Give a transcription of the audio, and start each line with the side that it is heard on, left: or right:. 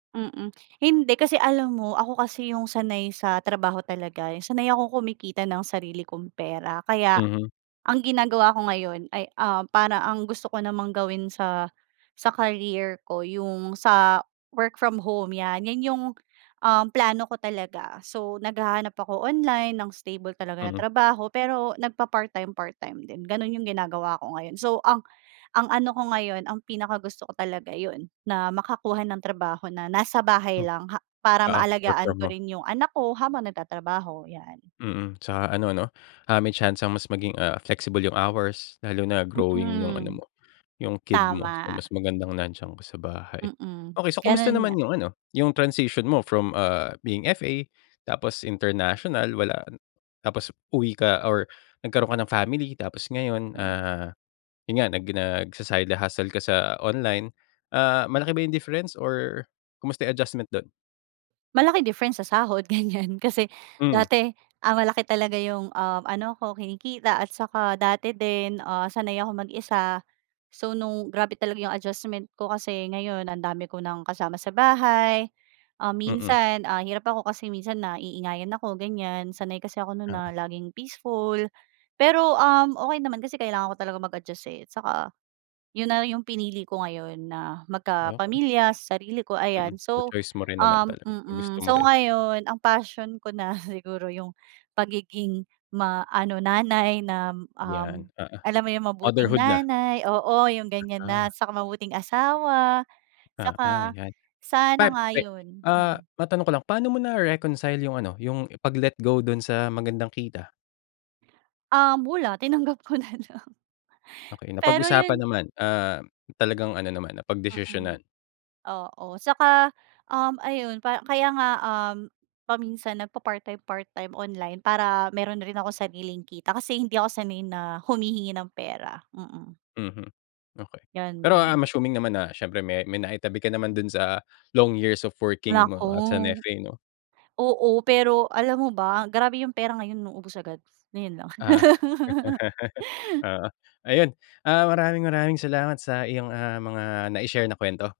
right: Mm. Hindi, kasi alam mo, ako kasi yung sanay sa trabaho talaga, yung sanay akong kumikita ng sarili kong pera. Kaya,
left: Mhm.
right: ang ginagawa ko ngayon ay, ah, para ang gusto ko namang gawin sa, sa career ko, yung sa work from home, 'yan, 'yan yung, um, plano ko talaga. So, naghahanap ako online ng stable talaga na
left: Mm.
right: trabaho, pero nagpa-part time part-time din. Gano'n yung ginagawa ko ngayon, so ang ang ano ko ngayon, ang pinakagusto ko talaga yun, na makakuha ng trabaho na nasa bahay
left: M
right: lang ha para
left: oo, work
right: maalagaan
left: from
right: ko
left: home.
right: rin yung anak ko habang nagtatrabaho, 'yan.
left: Mm, saka ano 'no, ah, may tiyansang mas maging, ah, flexible yung hours, lalo na growing yung
right: Mm.
left: ano mo, yung kid mo.
right: Tama.
left: Mas magandang nandiyan ka sa bahay.
right: Mm.
left: Okey, so kumusta
right: Gano'n nga.
left: naman yung ano, yung transition mo from, ah, being FA tapos international, wala tapos uwi ka or nagkaroon ka ng family tapos ngayon,
right: Mm.
left: ah, yun nga, nag nagsa-side hustle ka sa online. Ah, malaki ba yung difference or kamusta yung adjustment do'n?
right: Malaki difference sa sahod ganiyan. Kasi
left: Mm.
right: dati, ah, malaki talaga yung, um, ano ko, kinikita at saka dati din, ah, sanay akong mag-isa. So, nung grabe talaga yung adjustment ko kasi ngayon, ang dami ko nang kasama sa bahay. Ah,
left: Mm.
right: minsan, ah, hirap ako kasi minsan naiingayan ako, ganiyan, sanay kasi ako nun na
left: Oo.
right: laging peaceful. Pero, um, okey naman kasi kailangan ko talaga mag-adjust, eh, saka yun na yung pinili ko ngayon, na
left: Okey.
right: magkapamilya sa sarili ko,
left: Mm,
right: ayan.
left: so
right: So,
left: choice mo rin naman
right: um
left: talaga, ginusto
right: mm,
left: mo
right: so
left: rin?
right: ngayon, ang passion ko na siguro yung pagiging maano nanay nam
left: 'Yan,
right: um,
left: oo.
right: alam mo yung mabuting
left: Motherhood na.
right: nanay oo, yung ganiyan na.
left: Ganda.
right: Saka mabuting asawa,
left: Oo,
right: saka
left: 'yan.
right: sana
left: Pan
right: nga
left: pe
right: yun,
left: ah,
right: mm.
left: matanong ko lang, pa'no mo nare-reconcile yung ano, yung pag-let go dun sa magandang kita?
right: Um, wala. Tinanggap ko na lang.
left: Okey,
right: Pero
left: napag-usapan
right: yun
left: naman, ah, talagang ano naman,
right: Mm.
left: napagdesisyonan?
right: Oo. Saka, um, ayun pa kaya nga, um, paminsan nagpa-part-time part-time online para meron rin ako sariling kita, kasi hindi ako sanay na humihingi ng pera, mm.
left: Mhm, okey. Pero
right: Ganun.
left: I'm assuming naman na siyempre, may may naitabi ka naman dun sa long years of working mo as an
right: Nako.
left: FA 'no?
right: Oo, pero alam mo ba, grabe yung pera ngayon 'no, ubos agad. Ngayon lang.
left: Ah, oo. Ayun, ah, maraming maraming salamat sa iyong, ah, mga nai-share na kuwento.